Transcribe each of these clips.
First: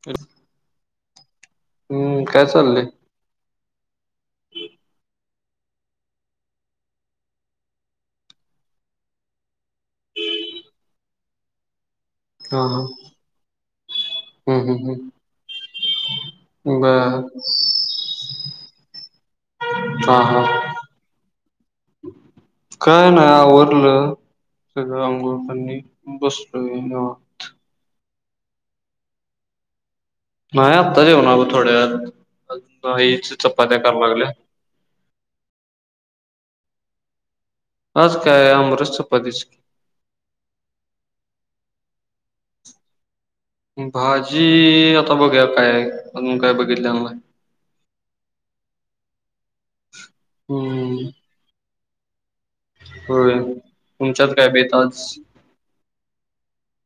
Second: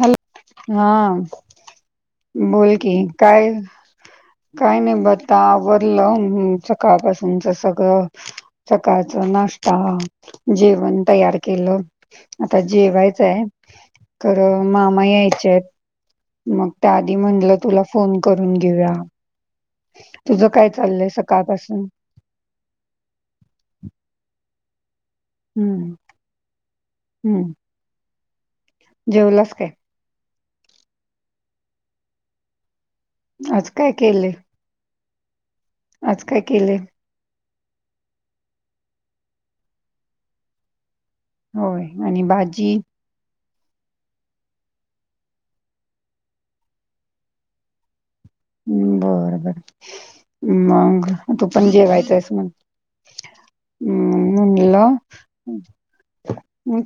Hello हा हम्म काय बोल चाललंय कि काय काही नाही बता आवरडलं सकाळपासूनच सगळं सकाळच नाश्ता जेवण तयार केलं हा आता हा जेवायचं आहे तर हम्म हम्म मामा यायच्या आहेत मग हम्म त्या आधी बर म्हटलं तुला फोन करून घेऊया हा हा तुझं काय चाललंय सकाळपासून काय ना वरलं अंगनी हम्म बसलोत जेवलाच काय नाही आत्ताच येऊनग थोड्याजच आज चपात्या काय कू केले लागल्या आज काय केलेय आज काय आहे अमृत चपात होय आणि भाजी भाजी आता बघ काय अजून काय बघितला ह् बर बर मग हम्म तू पण जेवायचं आहेस म्हण होय हम् तुमच्यात काय बेत म्हनल आज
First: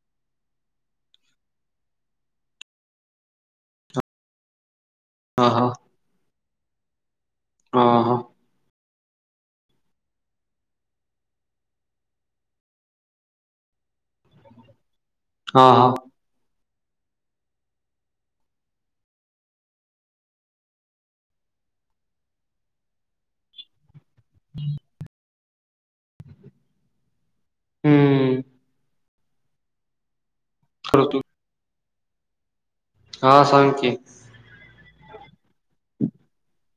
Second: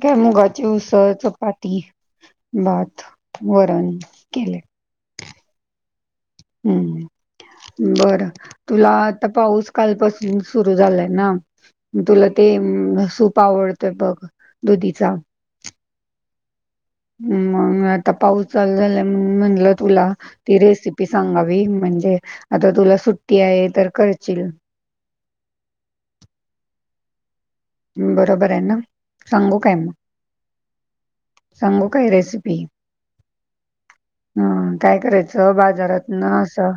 काय मुगाची उऊस चपाती बात वरण केले हा हा हा हम् हा बरं तुला आता पाऊस कालपासून सुरू झालाय ना तुला ते सूप आवडतंय बघ दुधीचा हा हा हम्म आता पाऊस चाल म्ह तुला ती रेसिपी सांगावी म्हणजे आता तुला सुट्टी आहे तर करशील हम्म बरोबर आहे ना सांगू काय मग खर तू तांंगु काही रेसिपी हा सां की ह काय करायचं बाजारात न असं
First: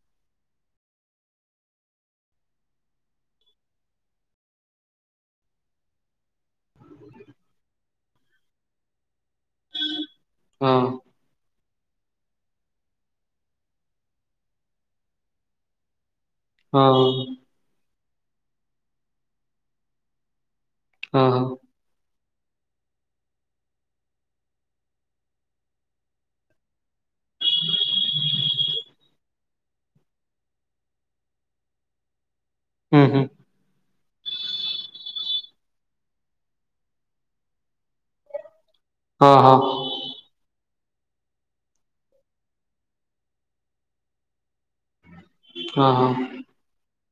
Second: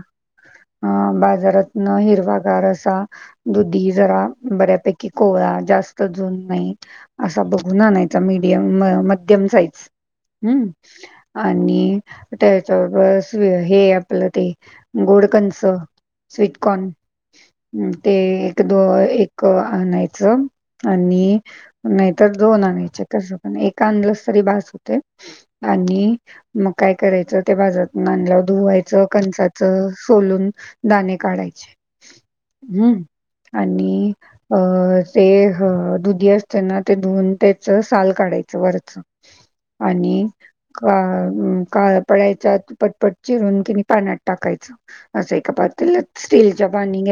अ बाजारात हिरवागार असा दुधी जरा बऱ्यापैकी कोळा जास्त अस ब आणय हा आणि त्याच्याब हे आपलं ते गोडकंच हा स्वीटकॉर्न ते एक द एक आणायचं हा आणि हा नाही तर दोन आणायचे कस पण एक आणलंस तरी भास होते आणि मग काय कराय बाजात धुवायचं कंचाच सोलून दाणे काढायचे हम्म आणि अ ते अ दुधी असतेना ते धुवून त्याच साल काढायचं वच हा हा आणि का काळ पडायचा पटपट चिरून कि नाही पाण्यातत टाकायचं असय का पाात हा हा स्टीलच्या बानींग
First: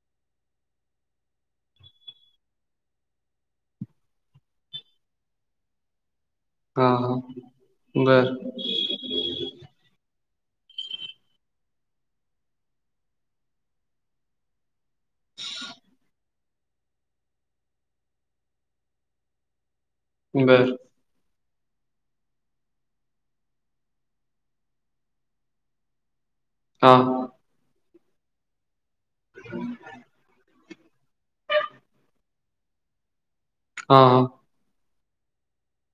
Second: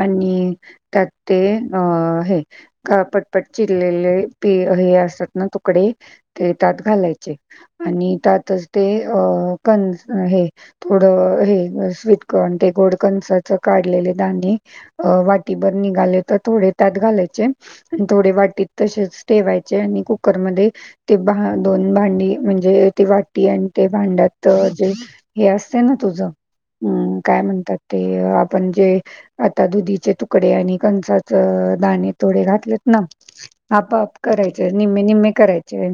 आणि त्या ते अ हे का पटपट चिरलेले प हे असतात ना तुकडे ते त्यात हा हा घालायचे आणि बर त्यातच ते कन हे थोडं हे स्वीटकण ते गोडकंचाच काढलेले दणे अ वाटीभर निघाले तर थोडे त्यात घालायचे आणि थोडे वाटीत तसेच ठेवाय चे आनी कुकर मध्ये बर दोन भांडी म्हणजे ती वाटी आणि ते भांड्यात जे हे असते ना तुझं. हा हम्म हा काय म्हणतात ते आपण जे आता दुधीचे तुकडे आणि.. कंसाचे दाणे थोडे घेतलेत न हाप हाप हा करायचे. निम्मे निम्मे करायचे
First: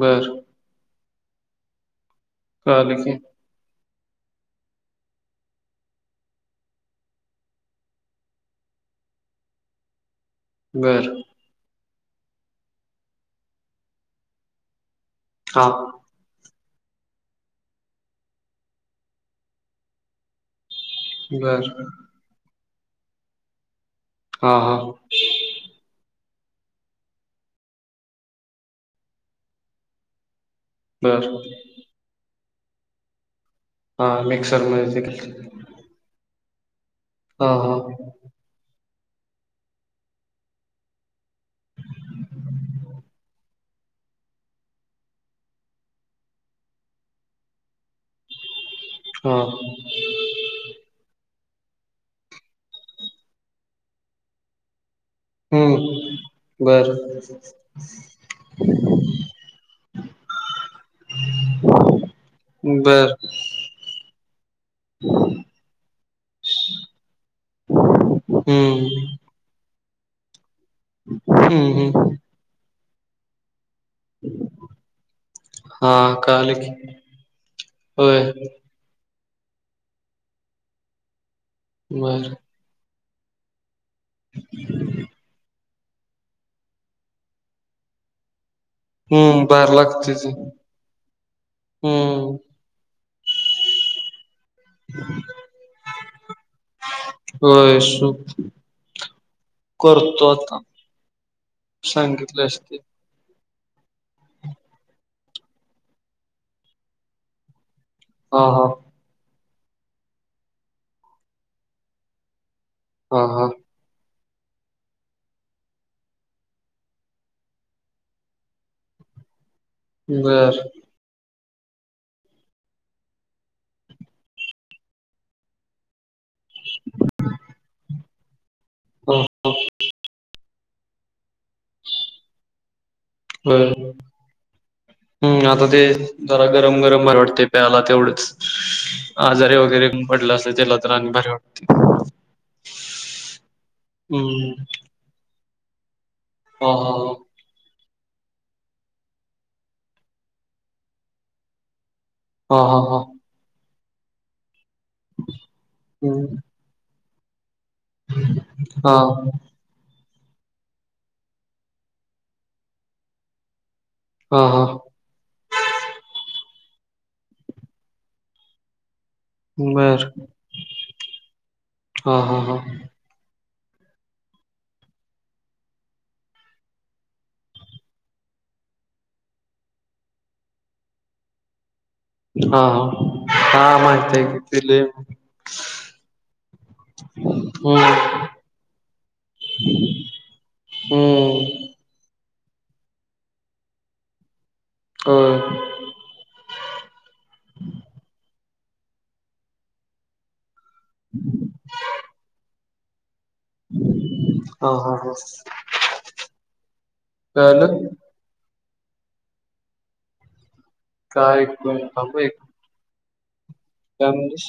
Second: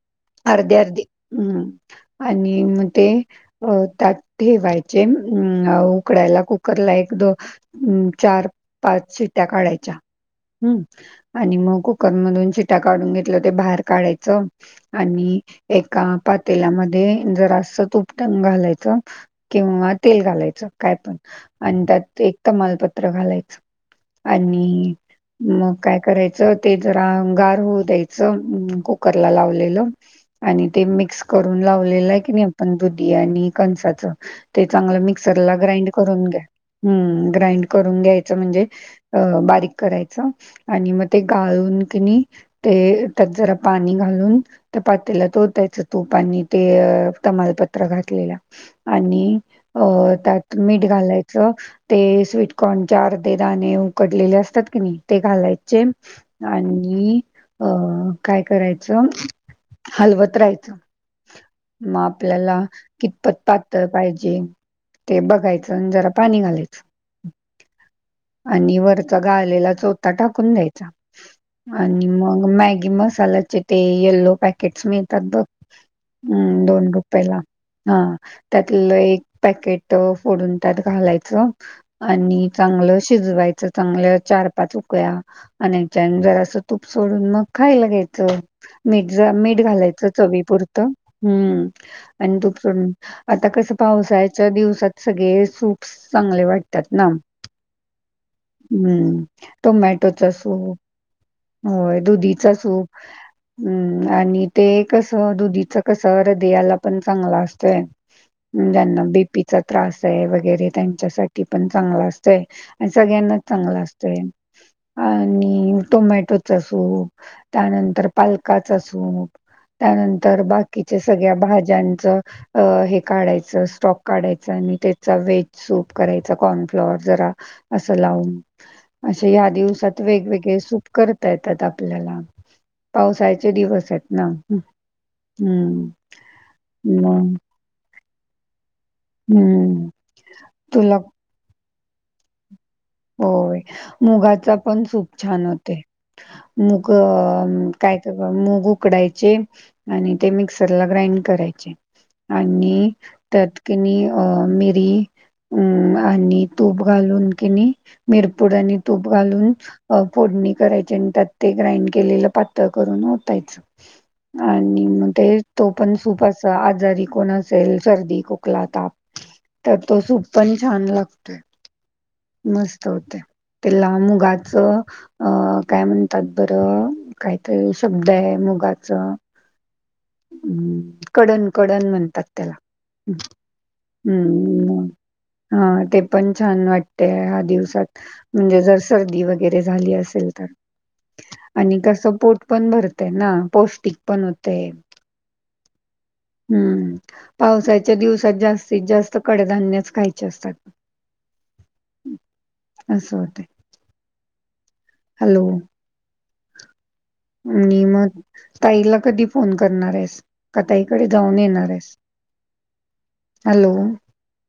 बर अर्धे अर्धी हम्म.. आणि मग कळालं ते की अ.. त्यात ठेवायचे अ उकडायला कुकरला एक दो चार पाच... शिट्या काढायच्या, हं बर आनी मग कुकर मधून शिट्या काढून घेतलं ते बाहेर काढायचं आणि हा एका तेलामध्ये जरा असं तुपटंग घालायचं किंवा तेल घालायचं. काय पण बर आणि त्यात एक तर मालपत्र घालायचं हा हा आणि... मग काय करायचं. ते जरा अंगार होऊ द्यायचं कुकरला लावलेलं.. आणि ते मिक्स बर करून लावलेलं आहे की नाही आपण दुधी आणि हा कंसाचं ते मिक्सर चांगलं मध्ये मिक्सरला ग्राइंड करून घ्या. हम्म हा ग्राईंड हा करून घ्यायचं म्हणजे अ बारीक.. करायच आनी मग तें गाळून कीं नाई तें त्यात जरा पानी घालून... पात्याला ओ तायच तूपनी ते तमालपत्र घातलेला. हा आणि अ त्यात मीठ घालाय चं ते स्वीटकॉर्नचे अर्धे दाणे उकडलेले असतात की नाही... ते घालायचे हम्म बर आणि अं काय करायचं? हलवत राहायचं. मग आपल्याला बर कितपत पातळ पाहिजे... ते बघायचं आणि जरा पाणी घालायचं आणि वरच हम्म गळलेलं.. चोथा टाकून द्यायचा, हम्म हम्म आनी मग मॅगी मसाला.. ते यल्लो पॅकेट्स मिळतात बघ. हा कळालं हम्म की दोन रुप्प्याला हा होय त्यातलं एक पॅकेट फोडून त्यात घालायचं बर आणि चांगलं शिजवायचं चांगलं.. चार पाच उकळ्या आणि त्यान जर असं तूप सोडून मग खायला घ्यायचं. मीठ हम्म मीठ बाहेर घालायचं लागतेच चवीपुरतं हम्म हम्म आणि तुपसोडून... आता कसं पावसाच्या दिवसात सगळे सूप् चांगले वाटतात ना होय सु हम्. टोमॅटोचा करतो आता सूप होय दुधीचा सांगितलंस ते सूप. हम्म आणि ते कस दुधीच कस हृदयाला पण चांगला असतंय. हा हा ज्यांना बीपीचा त्रास आहे वगैरे त्यांच्यासाठी पण चांगला असतय. आणि हा सगळ्यांनाच हा चांगलं असत. आणि टोमॅटोच सूप त्यानंतर पालकाच सूप. नंतर बर बाकीच्या सगळ्या भा ज्यांचं हे काढायचं स्टॉक काढायच आणि त्याचा वेहेज सूप कराय कर्नफ्लवर जरा अस लावून हा असं या दिवसात वेगवेगळे सूप करता येतात आपल्याला पावसाल्याचे दिवस आहेत ना. हम् आता ते हं. जरा गरम गरम भर मग वाटते प्यायला तेवढं. आजारे हं. वगैरे पडलं असं त्याला तर तुला आणि बरे वाट होय मुगाचा हम्म पण सूप छान होते. हा मूग हा काय? तर मूग उकडायचे आणि ते मिक्सर ला ग्राइंड करायचे. हा. हा हा आणि हा त्यात कीं नाई मिरी, हम्म आनी तूप घालून कि नाई मिरपुड आणि हा तूप हा घालून.. अ फोडणी करायची आणि त्यात ते ग्राइंड केलेलं पातळ करून ओतायचं. हा आणि मग ते तो पण सूपास आजारी कोण असेल सर्दी खोकला ताप तर तो बर सूप पण छान लागतोय हा हा हा मस्त होते त्याला मुगाच अ काय म्हणतात बरं कायतरी शब्द आहे मुगाच कडन कड म्हण हा ् हा हा माहित आहे की दिले हा ते पण छान वाट ह हम्म दिवसात म्हणजे जर सर्दी वगैरे झाली असेल तर हम्म आणि कस पोट पण भरते ना पौष्टिक पण होते ह हम्म पावसाच्या दिवसात जास्तीत जास्त कडधान्यच खायचे असतात ह अससं होते ह ह हो मी मग ताईला कधी फोन करणार आहेस कताईकडे जाऊन काय येणार ऐकू येईना आहेस थांब एक हॅलो काय म्हलीस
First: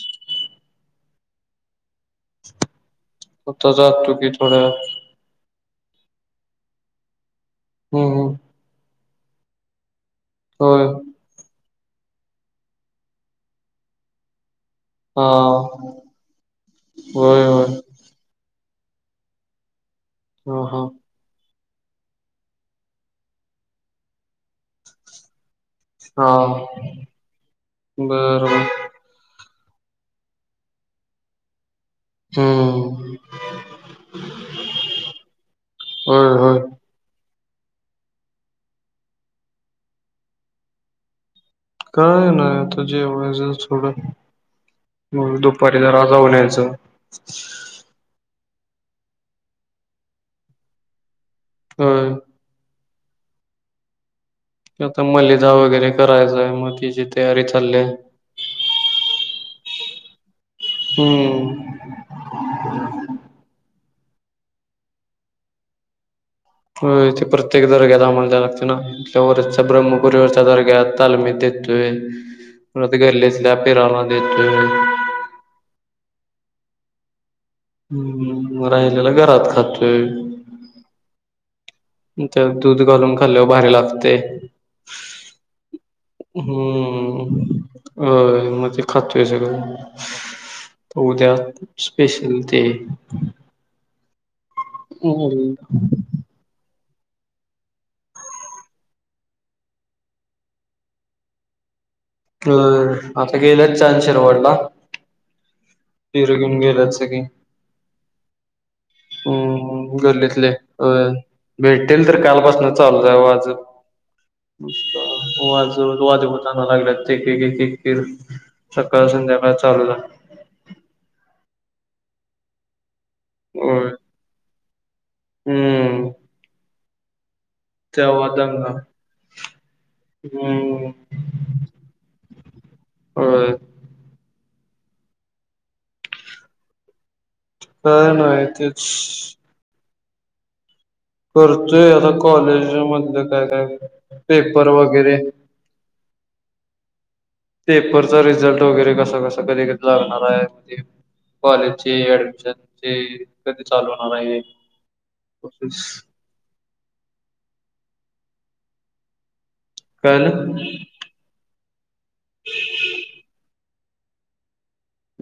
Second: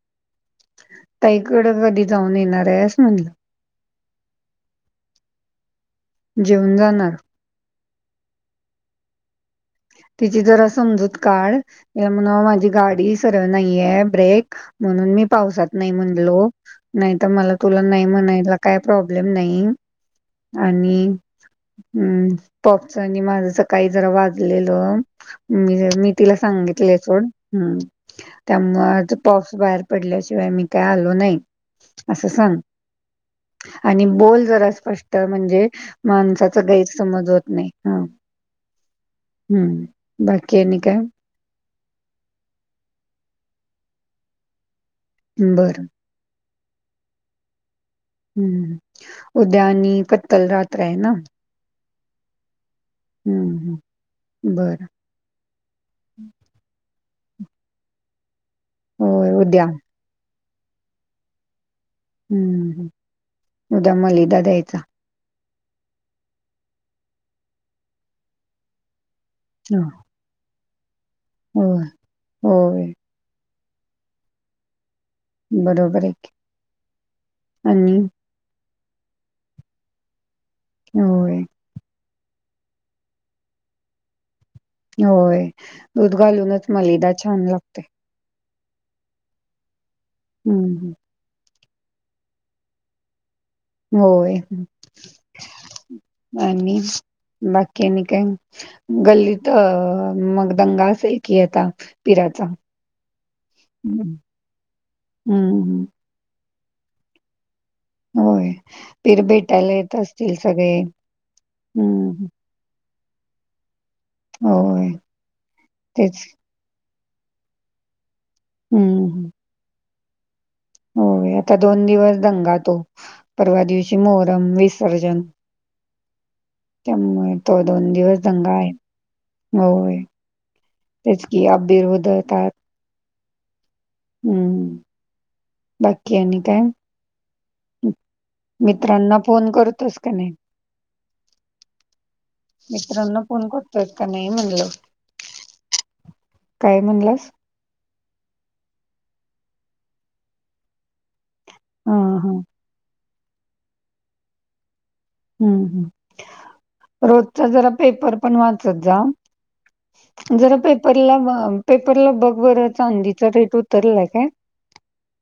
तईकडं कधी जाऊन येणार आहे असस म्हणलं आता जातो की थोड्या वेळात जेऊन जाणार हम्म हम्म तिची जरा होय समजूत काढ म्ह माझी गाडी सर्ळ नाहीये ब्रेक म्हणून मी हा पावसात नाही म्हणलो नाहीत होय मला होय तुला नाही म्हणायला लागत काय प्रॉब्लेम नाही हा हा आणि हम्म पॉपचनी माझच काही जरा वाजलेलं मी तिला हा सांगितले सोड ह बर बर त्यामु पा बाहेर पडल्याशिवाय मी काय आलो नाही असं सांग हम्म आणि बोल जरा स्पष्ट म्हणजे होय होय माणसाच गैरसमज होत नाही हा हम्म बाकी आणिनी काय काय नाही आता जेवढयज थोडं हो दुपारी बरं. जरा जाऊ न्यायचं हम्म उद्यानी पत्तल रातय ना हा हम्म हम् आता मलेिदा वगैरे करायचाय मग तिची तयारी चालली आहे हो उद्या हम्म हम्म ह् उद्या मलिदा द्यायचा थे प्रत्येक दर्ग्या आम्हाला लागते ना वचा हं, ब्रम्मपुरीवरचा दर्गात तालमी होय, देतोय होय. परत गल्लीतल्या पिराना देतोय बरोबर आहे आणि हम्म राहिलेला घरात खातोय होय दूध घालून खाल्लंवर भारी लागते होय. दूध घालूनच मलिदा हम्म छान लागते. अ म खातो आहे हं, हं. सगं उद्या स्पेशल ते होय हम् बाकीनी काय गल्ली तर मग दंगा असेल की आता पिराचा? अ आता गेलेच छान हं, शिरवडला हं. फिर घेऊन गे होय. पीर भेटायला येत हम् असतील गर्लीतले सगळे. अ भेटेल तर हं. कालपास नव्ह चालू आहे होय, आजज तेच. वाजे प लागलेत [unintelligible] एक, एक, एक, एक, सकाळ संध्याकाळ चालू झाला. हो आता दोन दिवस दंगा तो, परवा होय दिवशी मोहरम विस विसर्जन, हम्म त्यामुळे तो दोन दिवस दंगा आहे. होय हम्म त्याच कि अबबीर होदतात [unintelligible] होय. हम् बाकी आणि काय? काय नाही तेच मित्रांना फोन करतोस का नाही? करतोय, आता कॉलेज मित्रांना मधलं काय, फोन काय, करतोस का नाही पेपर म्हणलं? वगैरे काय म्हणलास? पेपरचा रिझल्ट, वगैरे कसा, कसा, कधी, कधी, लागणार आहे, ते कॉलेजचे हां, हां. ऍडमिशन चे कधी चालू होणार आहे. हं, फिस हं. [unintelligible] रोजचा जरा पेपर पण वाचत जा, कळालं जरा पेपरला पेपरला बघ बर चांदीचा रेट उतरलाय काय?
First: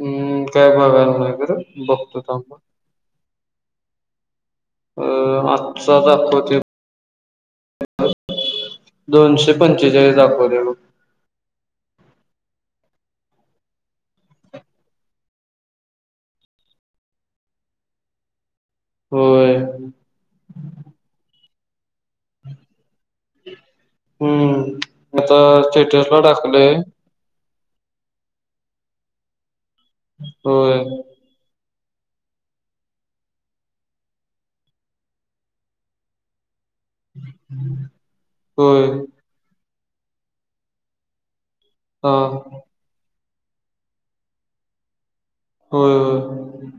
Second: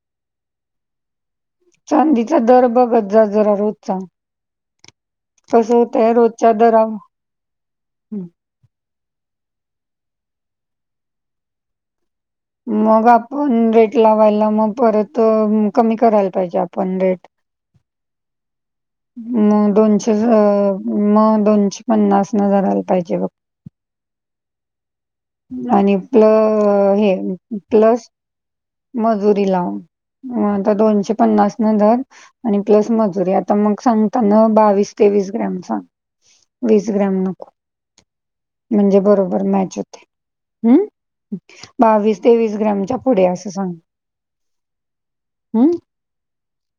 हम्म, काय बघायला नाही. खरं बघतो चांदीचा थांब दर बघत जा जरा रोजचा. अ कस आजचा होतंय रोजच्या दाखवते दरावर, ह दोनशे पंचेचाळीस दाखवले बघ. मग आपण रेट लावायला, मग परत कमी करायला पाहिजे आपण रेट. होय मग दोनशे, मग दोनश पन्नास ने धरायला पाहिजे बघ. हम्म.. आता आणि स्टेटसला प्ल टाकलंय हे प्लस मजुरी लाव, आता होय दोनशे पन्नास दर आणि प्लस मजुरी, आता मग सांगताना बावीस तेवीस ग्राम सांग. वीस ग्रॅम नको. होय म्हणजे बरोबर मॅच होते. हम् हा बावीस तेवीस ग्रामच्या पुढ्या असं सांग. हम् होय, होय,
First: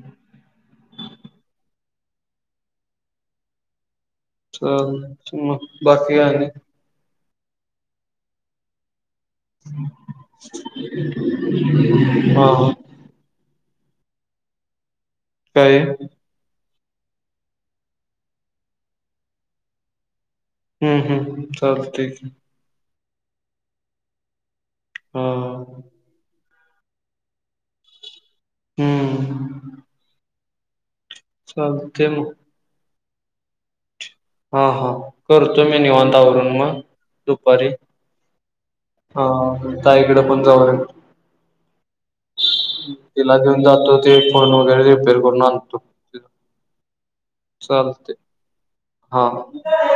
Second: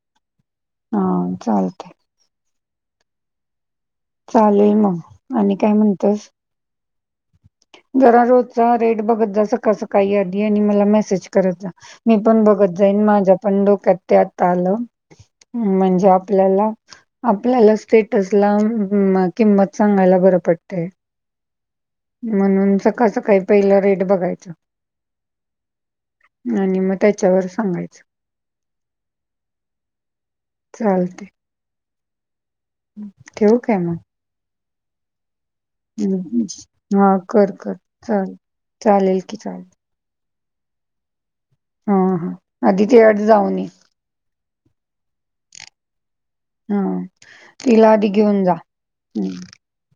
हा चालते. चालेल मग च आणि मग काय बाकी म्हणतेस आहे [unintelligible] जरा रोजचा रेट बघत का स मला म मी पण हा बघतण [unintelligible] ्यात आलं काय म्हणजे आपल्याला [unintelligible] आपल्याला स्टेटस ला किंमत सांगायला बर. हम्म, हम्म, चाल ठीक आहे. कसं काही, पहिलं रेट बघायचं. हा. आणि मग त्याच्यावर सांगायचं. हम्म.. चाल चालतंय मग ठेवू का मग? हा, हा, करतो मी निवांत हम्म. आवरून मग, हा कर दुपारी कर चालेल चालेल हा की चालेल ताईकडे पण जाऊन येतो. हा हा आधी ते अट तिला जाऊन घेऊन ये जातो ते फोन वगैरे रिपेअर करून आणतो. हा तिला आधी चालते घेऊन जा. हम्म. हा.